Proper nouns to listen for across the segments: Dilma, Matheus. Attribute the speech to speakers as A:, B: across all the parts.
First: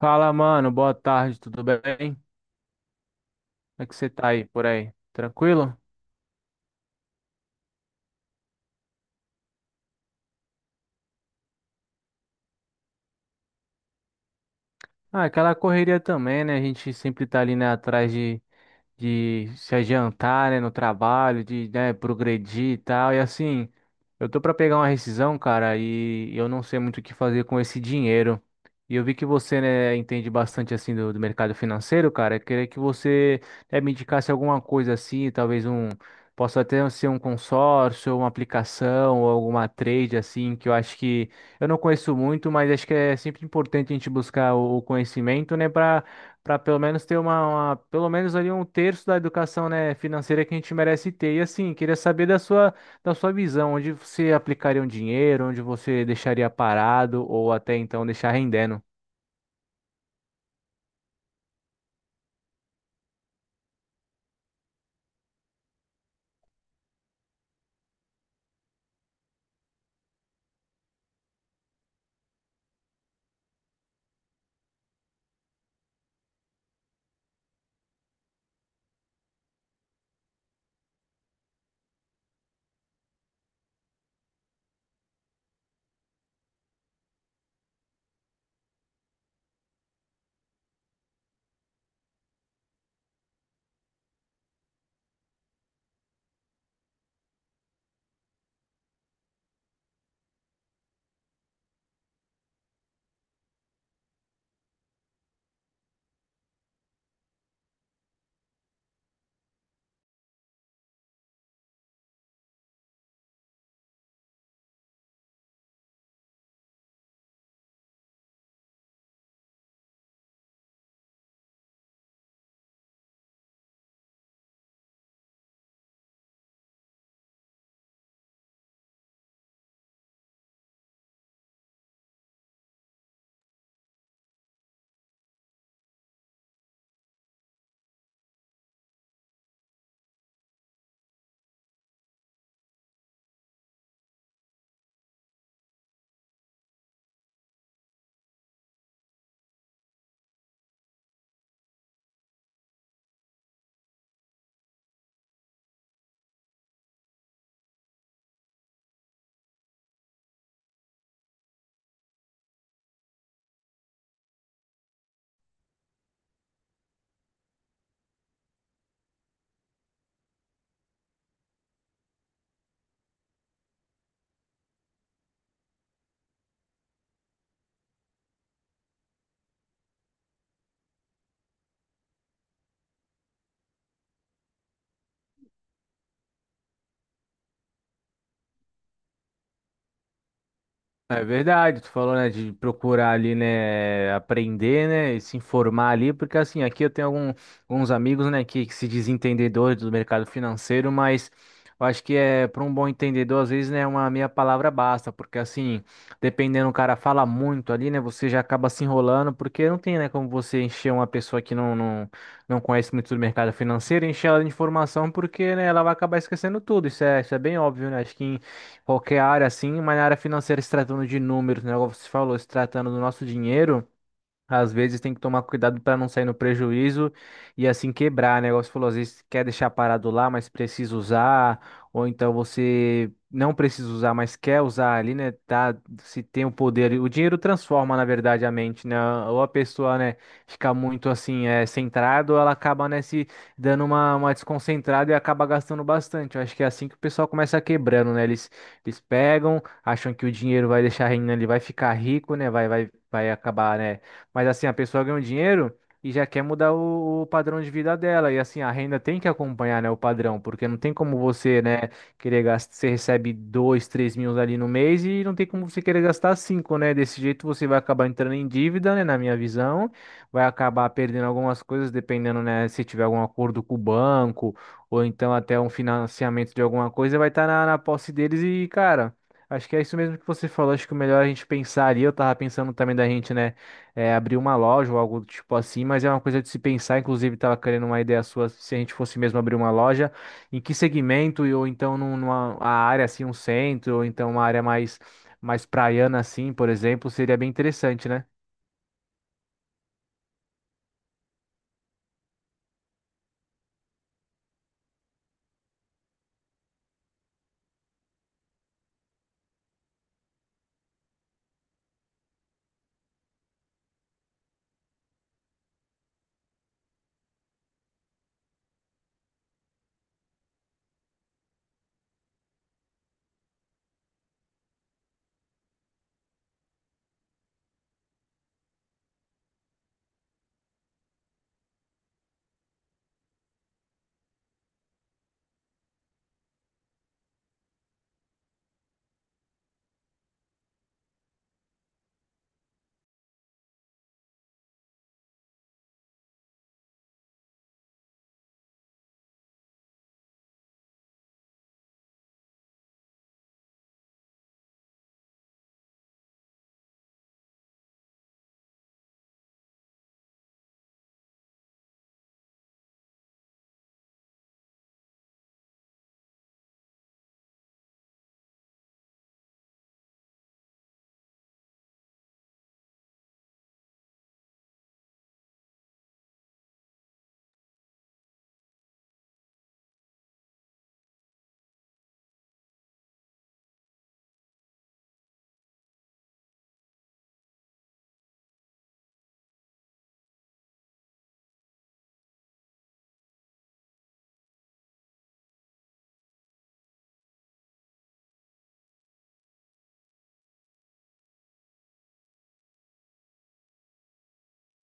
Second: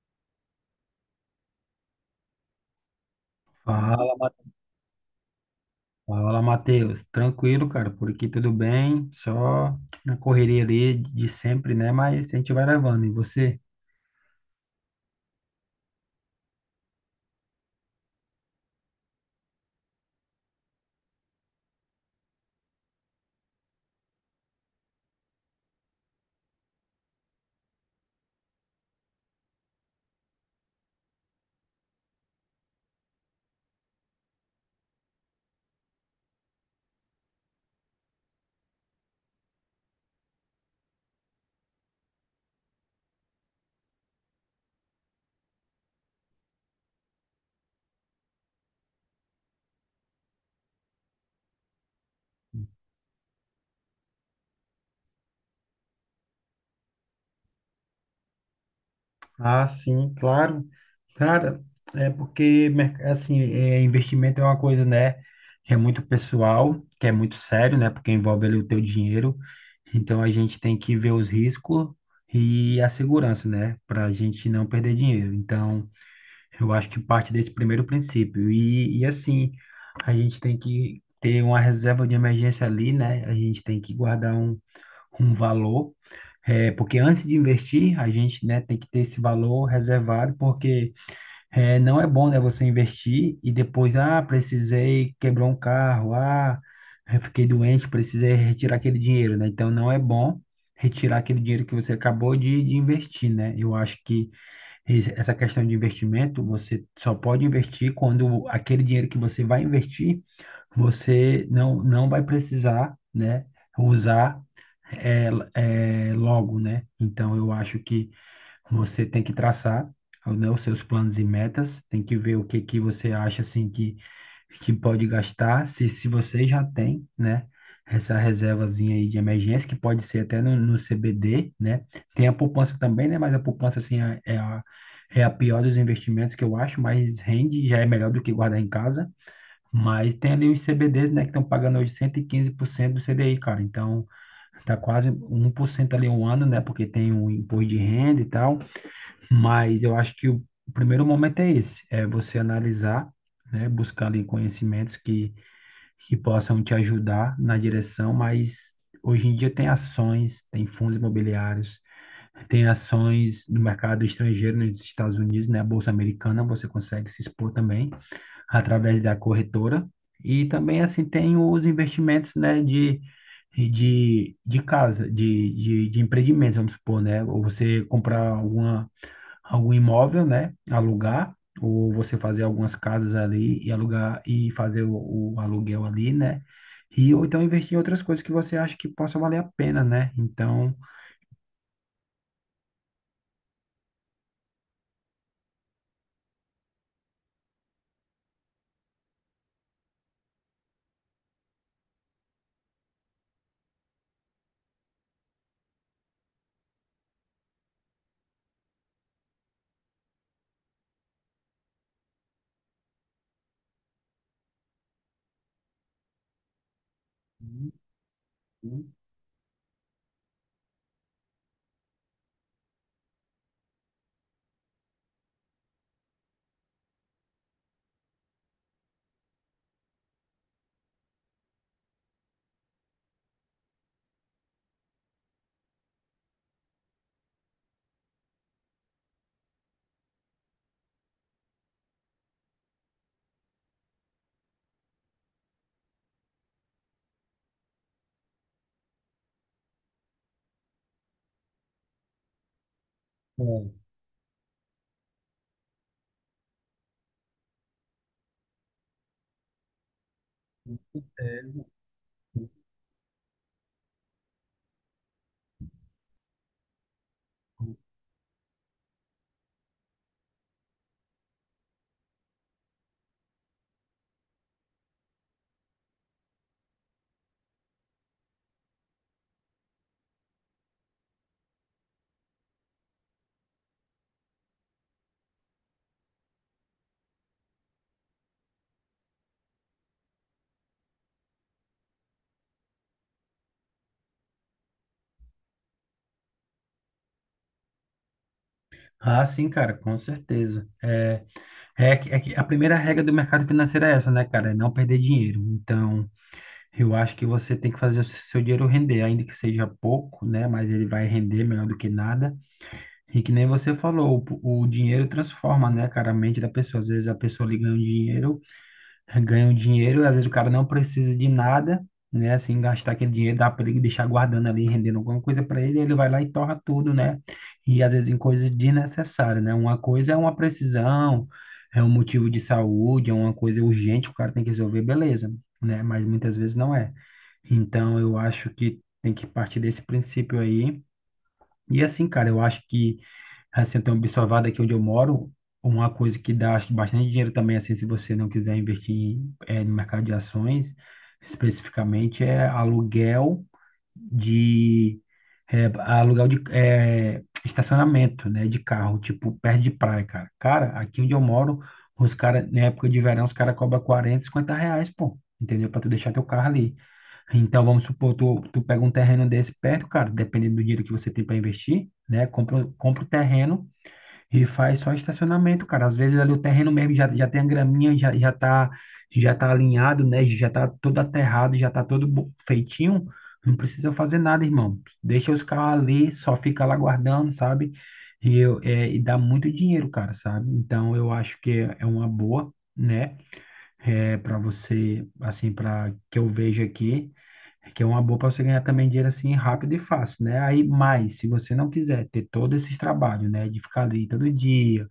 A: Fala, mano, boa tarde, tudo bem? Como é que você
B: Fala,
A: tá aí por aí? Tranquilo?
B: Matheus. Tranquilo, cara, por aqui tudo bem, só na correria ali de sempre, né? Mas a gente vai levando. E você?
A: Ah, aquela correria também, né? A gente sempre tá ali, né, atrás de se adiantar, né, no trabalho, de, né, progredir e tal. E assim, eu tô pra pegar uma rescisão, cara, e eu não sei muito o que fazer com esse dinheiro. E eu vi que você, né, entende bastante assim do mercado financeiro, cara. Eu queria que você, né, me indicasse alguma coisa assim, talvez possa até ser um consórcio, uma aplicação ou alguma trade assim, que eu acho que eu não conheço muito, mas acho que é sempre importante a gente buscar o conhecimento, né, para pelo menos ter pelo menos ali um terço da educação, né, financeira que a gente merece ter. E assim, queria saber da sua visão, onde você aplicaria um dinheiro, onde você deixaria parado ou até então deixar rendendo.
B: Ah, sim, claro. Cara, é porque, assim, investimento é uma coisa, né, que é muito pessoal, que é muito sério, né, porque envolve ali o teu dinheiro. Então a gente tem que ver os riscos e a segurança, né, para a gente não perder dinheiro. Então. Eu acho que parte desse primeiro princípio. E assim, a gente tem que ter uma reserva de emergência ali, né? A gente tem que guardar um valor, porque antes de investir, a gente, né, tem que ter esse valor reservado, porque não é bom, né, você investir e depois, ah, precisei, quebrou um carro, ah, eu fiquei doente, precisei retirar aquele dinheiro, né? Então, não é bom retirar aquele dinheiro que você acabou de investir, né? Eu acho que essa questão de investimento, você só pode investir quando aquele dinheiro que você vai investir, você não vai precisar, né, usar é, é logo, né? Então eu acho que você tem que traçar, né, os seus planos e metas, tem que ver o que que você acha assim que pode gastar, se você já tem, né? Essa reservazinha aí de emergência, que pode ser até no CBD, né? Tem a poupança também, né? Mas a poupança, assim, é a pior dos investimentos que eu acho, mas rende, já é melhor do que guardar em casa. Mas tem ali os CBDs, né? Que estão pagando hoje 115% do CDI, cara. Então, tá quase 1% ali um ano, né? Porque tem o imposto de renda e tal. Mas eu acho que o primeiro momento é esse, é você analisar, né? Buscar ali conhecimentos que possam te ajudar na direção, mas hoje em dia tem ações, tem fundos imobiliários, tem ações no mercado estrangeiro, nos Estados Unidos, né? A Bolsa Americana, você consegue se expor também através da corretora. E também, assim, tem os investimentos, né, de casa, de empreendimentos, vamos supor, né? Ou você comprar algum imóvel, né, alugar, ou você fazer algumas casas ali e alugar e fazer o aluguel ali, né? E, ou então investir em outras coisas que você acha que possa valer a pena, né? Então,
A: É verdade, tu falou, né, de procurar ali, né, aprender, né, e se informar ali, porque assim, aqui eu tenho alguns amigos, né, que se dizem entendedores do mercado financeiro, mas eu acho que é, para um bom entendedor, às vezes, né, uma meia palavra basta, porque assim, dependendo, o cara fala muito ali, né, você já acaba se enrolando, porque não tem, né, como você encher uma pessoa que não conhece muito do mercado financeiro, encher ela de informação, porque, né, ela vai acabar esquecendo tudo, isso é bem óbvio, né, acho que qualquer área assim, mas na área financeira, se tratando de números, né? Como você falou, se tratando do nosso dinheiro. Às vezes tem que tomar cuidado para não sair no prejuízo e assim quebrar, né? Igual você falou, às vezes quer deixar parado lá, mas precisa usar, ou então você não precisa usar, mas quer usar ali, né? Tá, se tem o poder. O dinheiro transforma, na verdade, a mente, né? Ou a pessoa, né, fica muito assim, é, centrada, ou ela acaba, né, se dando uma desconcentrada e acaba gastando bastante. Eu acho que é assim que o pessoal começa quebrando, né? Eles pegam, acham que o dinheiro vai deixar rendendo, ele vai ficar rico, né? Vai
B: bom,
A: acabar, né? Mas assim, a pessoa ganha um dinheiro e já quer mudar o padrão de vida dela. E assim, a renda tem que acompanhar, né, o padrão, porque não
B: com
A: tem como você,
B: certeza.
A: né, querer gastar. Você recebe dois, 3 mil ali no mês e não tem como você querer gastar cinco, né? Desse jeito você vai acabar entrando em dívida, né, na minha visão. Vai acabar perdendo algumas coisas, dependendo, né, se tiver algum acordo com o banco ou então até um financiamento de alguma coisa, vai estar na posse deles e, cara. Acho que é isso mesmo que você falou. Acho que o melhor é a gente pensar ali. Eu tava pensando também da gente, né? Abrir uma loja ou algo do tipo assim, mas é uma coisa de se pensar. Inclusive, estava querendo uma ideia sua se a gente fosse mesmo abrir uma loja, em que segmento, e ou então num- numa a área assim, um centro, ou então uma área mais praiana assim, por exemplo, seria bem interessante, né?
B: Ah, sim, cara, com certeza. É que a primeira regra do mercado financeiro é essa, né, cara? É não perder dinheiro. Então, eu acho que você tem que fazer o seu dinheiro render, ainda que seja pouco, né? Mas ele vai render melhor do que nada. E que nem você falou, o dinheiro transforma, né, cara, a mente da pessoa. Às vezes a pessoa lhe ganha um dinheiro, e às vezes o cara não precisa de nada, né? Assim, gastar aquele dinheiro, dar para ele deixar guardando ali, rendendo alguma coisa para ele, ele vai lá e torra tudo, né? E às vezes em coisas desnecessárias, né? Uma coisa é uma precisão, é um motivo de saúde, é uma coisa urgente, o cara tem que resolver, beleza, né? Mas muitas vezes não é. Então, eu acho que tem que partir desse princípio aí. E assim, cara, eu acho que assim, eu tenho observado aqui onde eu moro, uma coisa que dá acho que, bastante dinheiro também, assim, se você não quiser investir no mercado de ações, especificamente, é de aluguel de estacionamento, né, de carro, tipo, perto de praia, cara. Cara, aqui onde eu moro, os caras, na época de verão, os caras cobram 40 50 reais, pô. Entendeu? Para tu deixar teu carro ali. Então, vamos supor, tu pega um terreno desse perto, cara, dependendo do dinheiro que você tem para investir, né? Compra o terreno e faz só estacionamento, cara. Às vezes ali o terreno mesmo já, já, tem a graminha, já tá alinhado, né? Já tá todo aterrado, já tá todo feitinho. Não precisa fazer nada, irmão. Deixa os carros ali, só fica lá guardando, sabe? E dá muito dinheiro, cara, sabe? Então eu acho que é uma boa, né? É, para você, assim, para que eu vejo aqui, é que é uma boa para você ganhar também dinheiro assim rápido e fácil, né? Aí, mas se você não quiser ter todos esses trabalhos, né, de ficar ali todo dia,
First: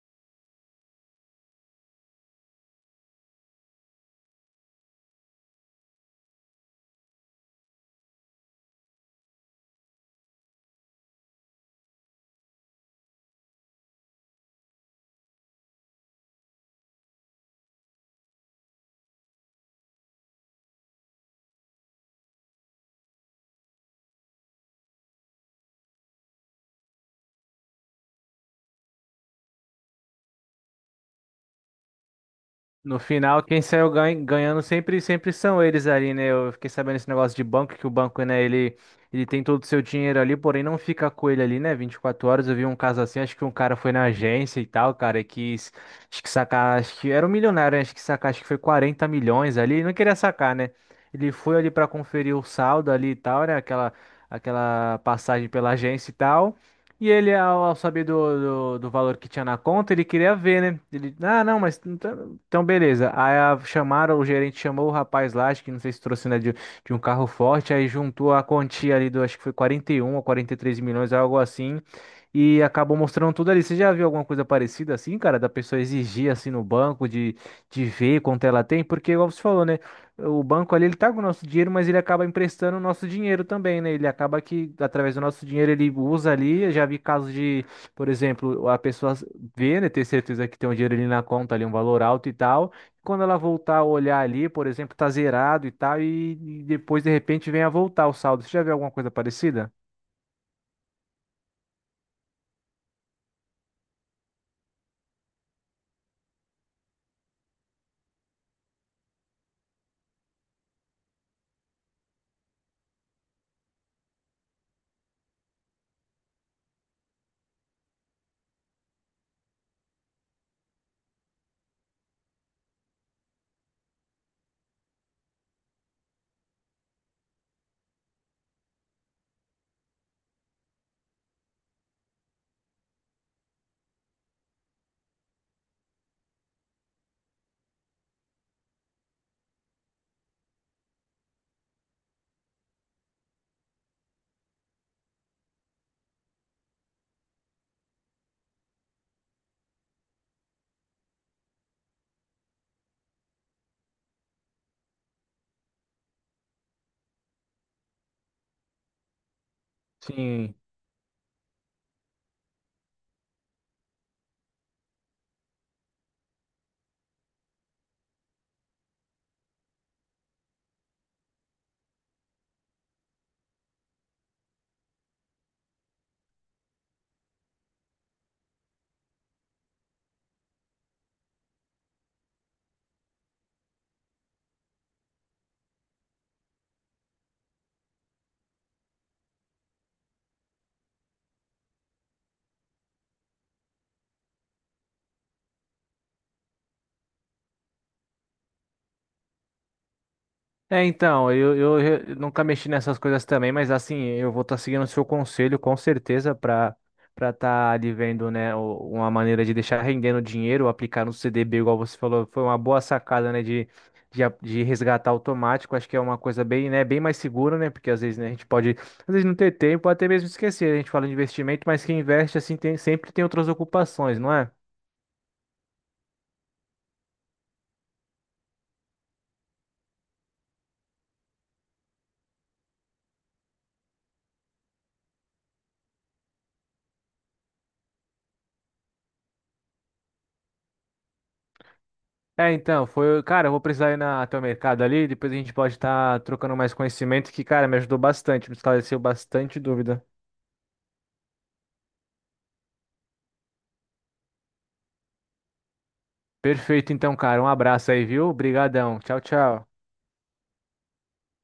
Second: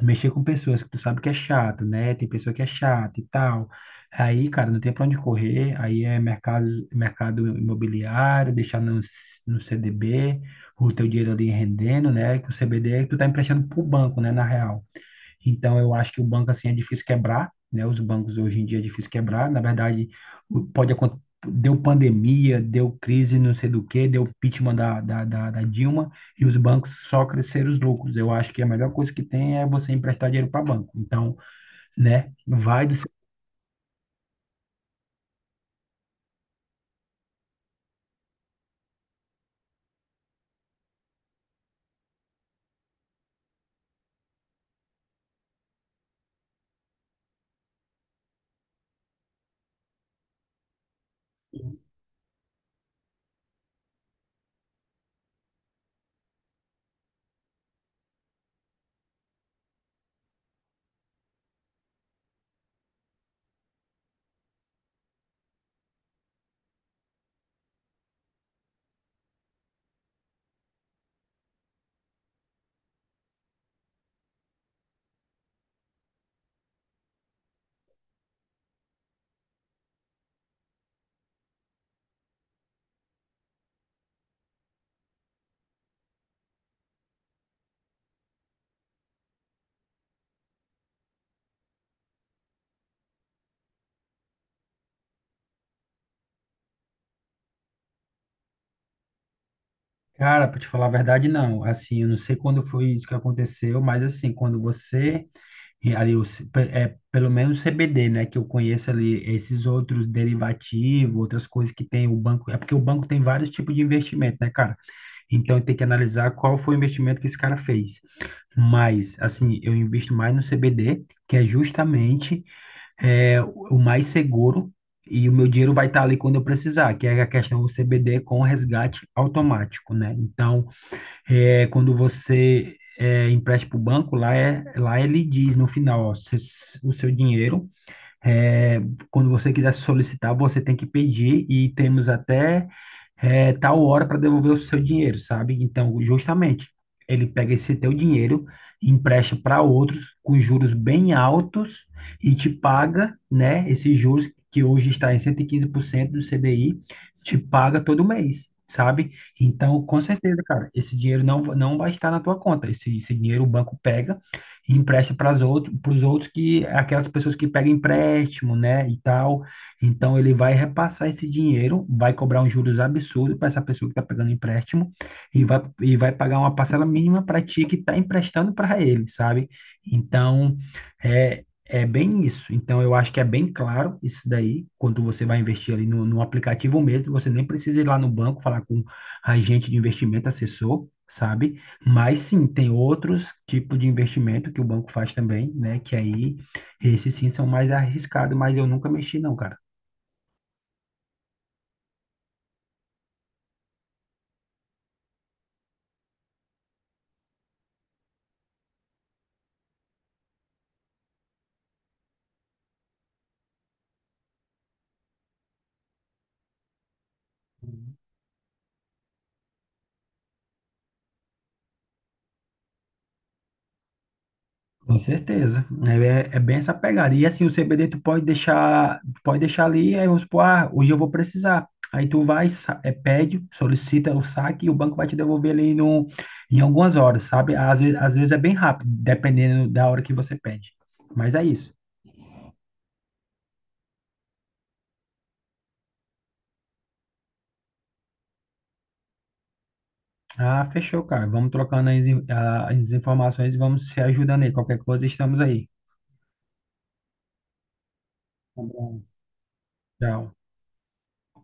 B: mexer com pessoas que tu sabe que é chato, né? Tem pessoa que é chata e tal. Aí, cara, não tem para onde correr. Aí é mercado imobiliário, deixar no CDB, o teu dinheiro ali rendendo, né? Que o CDB tu tá emprestando pro banco, né, na real. Então, eu acho que o banco, assim, é difícil quebrar, né? Os bancos hoje em dia é difícil quebrar. Na verdade, pode acontecer. Deu pandemia, deu crise, não sei do que, deu impeachment da Dilma e os bancos só cresceram os lucros. Eu acho que a melhor coisa que tem é você emprestar dinheiro para banco. Então, né, vai do
A: No
B: seu
A: final, quem saiu ganhando sempre, são eles ali, né? Eu fiquei sabendo esse negócio de banco, que o banco, né, ele tem todo o seu dinheiro ali, porém não fica com ele ali, né? 24 horas. Eu vi um caso assim, acho que um cara foi na agência e tal, cara, e quis, acho que sacar, acho que era um milionário, né? Acho que sacar, acho que foi 40 milhões ali, ele não queria sacar, né? Ele foi ali pra conferir o saldo ali e tal, né? Aquela passagem pela agência e tal. E ele, ao saber do valor que tinha na conta, ele queria ver, né? Ele, ah, não, mas. Então, beleza. Aí chamaram, o gerente chamou o rapaz lá, acho que não sei se trouxe, né, de um carro forte, aí juntou a quantia ali do, acho que foi 41 ou 43 milhões, algo assim, e acabou mostrando tudo ali. Você já viu alguma coisa parecida assim, cara, da pessoa exigir assim no banco, de ver quanto ela tem? Porque, igual você falou, né, o banco ali, ele tá com o nosso dinheiro, mas ele acaba emprestando o nosso dinheiro também, né? Ele acaba que, através do nosso dinheiro, ele usa ali, eu já vi casos de, por exemplo, a pessoa vê, né, ter certeza que tem um dinheiro ali na conta, ali um valor alto e tal. Quando ela voltar a olhar ali, por exemplo, tá zerado e tal, e depois de repente vem a voltar o saldo. Você já viu alguma coisa parecida?
B: cara, para te falar a verdade, não. Assim, eu não sei quando foi isso que aconteceu, mas assim, quando você e ali pelo menos CBD, né, que eu conheço ali, esses outros derivativos, outras coisas que tem o banco, é porque o banco tem vários tipos de investimento, né, cara? Então tem que analisar qual foi o investimento que esse cara fez. Mas, assim, eu invisto mais no CBD, que é justamente o mais seguro e o meu dinheiro vai estar ali quando eu precisar, que é a questão do CBD com resgate automático, né? Então, quando você empresta para o banco, lá ele diz no final, ó, o seu dinheiro é, quando você quiser solicitar, você tem que pedir e temos até tal hora para devolver o seu dinheiro, sabe? Então, justamente, ele pega esse teu dinheiro, empresta para outros com juros bem altos e te paga, né, esses juros que hoje está em 115% do CDI, te paga todo mês. Sabe? Então, com certeza,
A: Sim.
B: cara, esse dinheiro não vai estar na tua conta. Esse dinheiro o banco pega e empresta para os outros que aquelas pessoas que pegam empréstimo, né, e tal. Então ele vai repassar esse dinheiro, vai cobrar uns juros absurdos para essa pessoa que está pegando empréstimo e vai pagar uma parcela mínima para ti que está emprestando para ele, sabe? Então, é bem isso. Então, eu acho que é bem claro isso daí, quando você vai investir ali no aplicativo mesmo, você nem precisa ir lá no banco falar com agente de investimento, assessor, sabe? Mas sim, tem outros tipos de investimento que o banco faz também, né? Que aí, esses sim são mais arriscados, mas eu nunca mexi não, cara.
A: É, então, eu, nunca mexi nessas coisas também, mas assim, eu vou estar seguindo o seu conselho com certeza para estar ali vendo, né, uma maneira de deixar rendendo dinheiro, aplicar no CDB, igual você falou, foi uma boa sacada, né, de, de resgatar automático, acho que é uma coisa bem, né, bem mais segura, né, porque às vezes, né, a gente pode, às vezes não ter tempo, até mesmo esquecer, a gente fala de investimento, mas quem investe, assim, sempre tem outras ocupações, não é?
B: Com certeza. É, é bem essa pegada. E assim, o CBD tu pode deixar ali, aí vamos supor, ah, hoje eu vou precisar. Aí tu vai, pede, solicita o saque e o banco vai te devolver ali no, em algumas horas, sabe? Às vezes é bem rápido, dependendo da hora que você pede. Mas é isso.
A: É, então, foi. Cara, eu vou precisar ir na, até o mercado ali, depois a gente pode estar trocando mais conhecimento, que, cara, me ajudou bastante, me esclareceu bastante dúvida.
B: Ah, fechou, cara. Vamos trocando as informações e vamos se ajudando aí. Qualquer coisa, estamos aí.
A: Perfeito, então, cara. Um abraço aí, viu?
B: Tá
A: Obrigadão.
B: bom.
A: Tchau, tchau.
B: Tchau.